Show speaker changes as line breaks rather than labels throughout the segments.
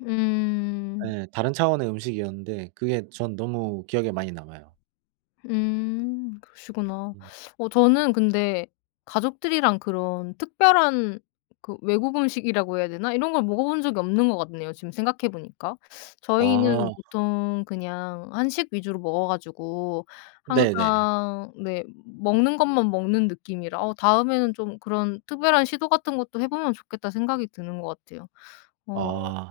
음.
예. 다른 차원의 음식이었는데 그게 전 너무 기억에 많이 남아요.
음. 그러시구나.
음.
어 저는 근데 가족들이랑 그런 특별한 그 외국 음식이라고 해야 되나 이런 걸 먹어본 적이 없는 거 같네요 지금 생각해 보니까.
아.
저희는 보통 그냥 한식 위주로 먹어 가지고
네네.
항상 네 음 먹는 것만 먹는 느낌이라 어 '다음에는 좀 그런 특별한 시도 같은 것도 해 보면 좋겠다.' 생각이 드는 것 같아요. 어.
아.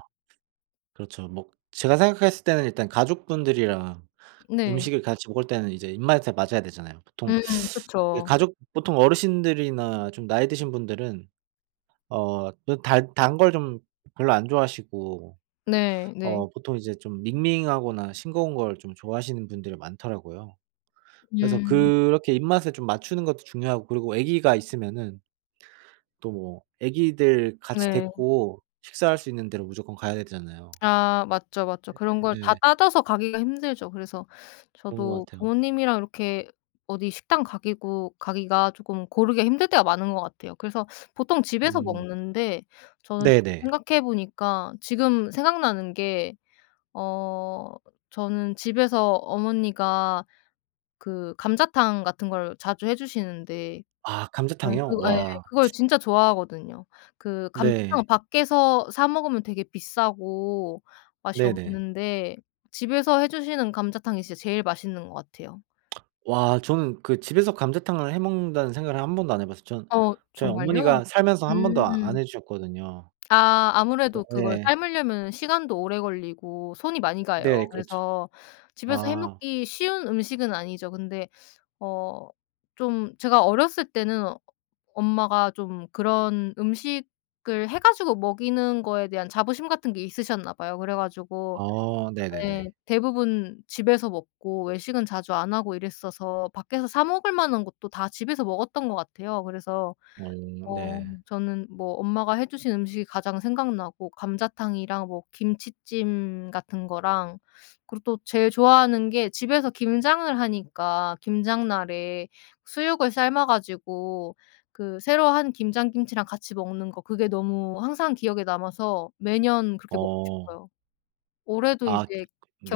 그렇죠. 먹 제가 생각했을 때는 일단 가족분들이랑
네.
음식을 같이 먹을 때는 이제 입맛에 맞아야 되잖아요. 보통
음
예
그쵸.
가족 보통 어르신들이나 좀 나이 드신 분들은 어 그 단 단 걸 좀 별로 안 좋아하시고
네. 네.
어 보통 이제 좀 밍밍하거나 싱거운 거를 좀 좋아하시는 분들이 많더라고요. 그래서
음.
그렇게 입맛에 좀 맞추는 것도 중요하고 그리고 아기가 있으면은 또 뭐 아기들 같이
네.
데리고 식사할 수 있는 데로 무조건 가야 되잖아요.
아. 맞죠, 맞죠. 그런 걸 다
예.
따져서 가기가 힘들죠. 그래서
그런
저도
것 같이요.
부모님이랑 이렇게 어디 식당 가기고 가기가 쪼끔 고르기가 힘들 때가 많은 것 같아요. 그래서 보통 집에서
음.
먹는데 저는
네네.
생각해 보니까 지금 생각나는 게 어 저는 집에서 어머니가 그 감자탕 같은 걸 자주 해 주시는데
아
저는
감자탕이요?
그거 예
와.
그걸 진짜 좋아하거든요. 그
네.
감자탕은 밖에서 사 먹으면 되게 비싸고 맛이
네네.
없는데 집에서 해 주시는 감자탕이 진짜 제일 맛있는 것 같아요.
와. 저는 그 집에서 감자탕을 해 먹는다는 생각을 1 번도 안 해 봤어요. 저는
어.
저희
정말요?
어머니가 살면서 1 번도 아 안
음.
해 주셨거든요.
아.
어
아무래도 그걸
예.
삶으려면은 시간도 오래 걸리고 손이 많이 가요.
네 그렇죠.
그래서 집에서 해
아.
먹기 쉬운 음식은 아니죠. 근데 어 좀 제가 어렸을 때는 엄마가 좀 그런 음식을 해 가지고 먹이는 거에 대한 자부심 같은 게 있으셨나 봐요. 그래 가지고
어.
네
네네네.
대부분 집에서 먹고 외식은 자주 안 하고 이랬어서 밖에서 사 먹을 만한 것도 다 집에서 먹었던 것 같아요. 그래서
어
어
네.
저는 뭐 엄마가 해 주신 음식이 가장 생각나고 감자탕이랑 뭐 김치찜 같은 거랑 그리고 또 제일 좋아하는 게 집에서 김장을 하니까 김장 날에 수육을 삶아 가지고 그 새로 한 김장 김치랑 같이 먹는 거 그게 너무 항상 기억에 남아서 매년 그렇게 먹고
어.
싶어요. 올해도
아. [unintelligible]
이제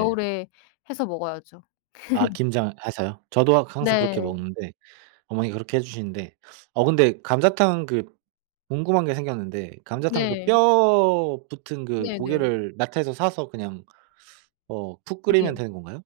네.
해서 먹어야죠.
아 김장을 해서요? 저도 악 항상 그렇게
네.
먹는데 어머니가 그렇게 해 주시는데 어 근데 감자탕 그 궁금한 게 생겼는데 감자탕 그
네.
뼈 붙은 그
네네.
고기를 마트에서 사서 그냥 어 푹 끓이면
네.
되는 건가요?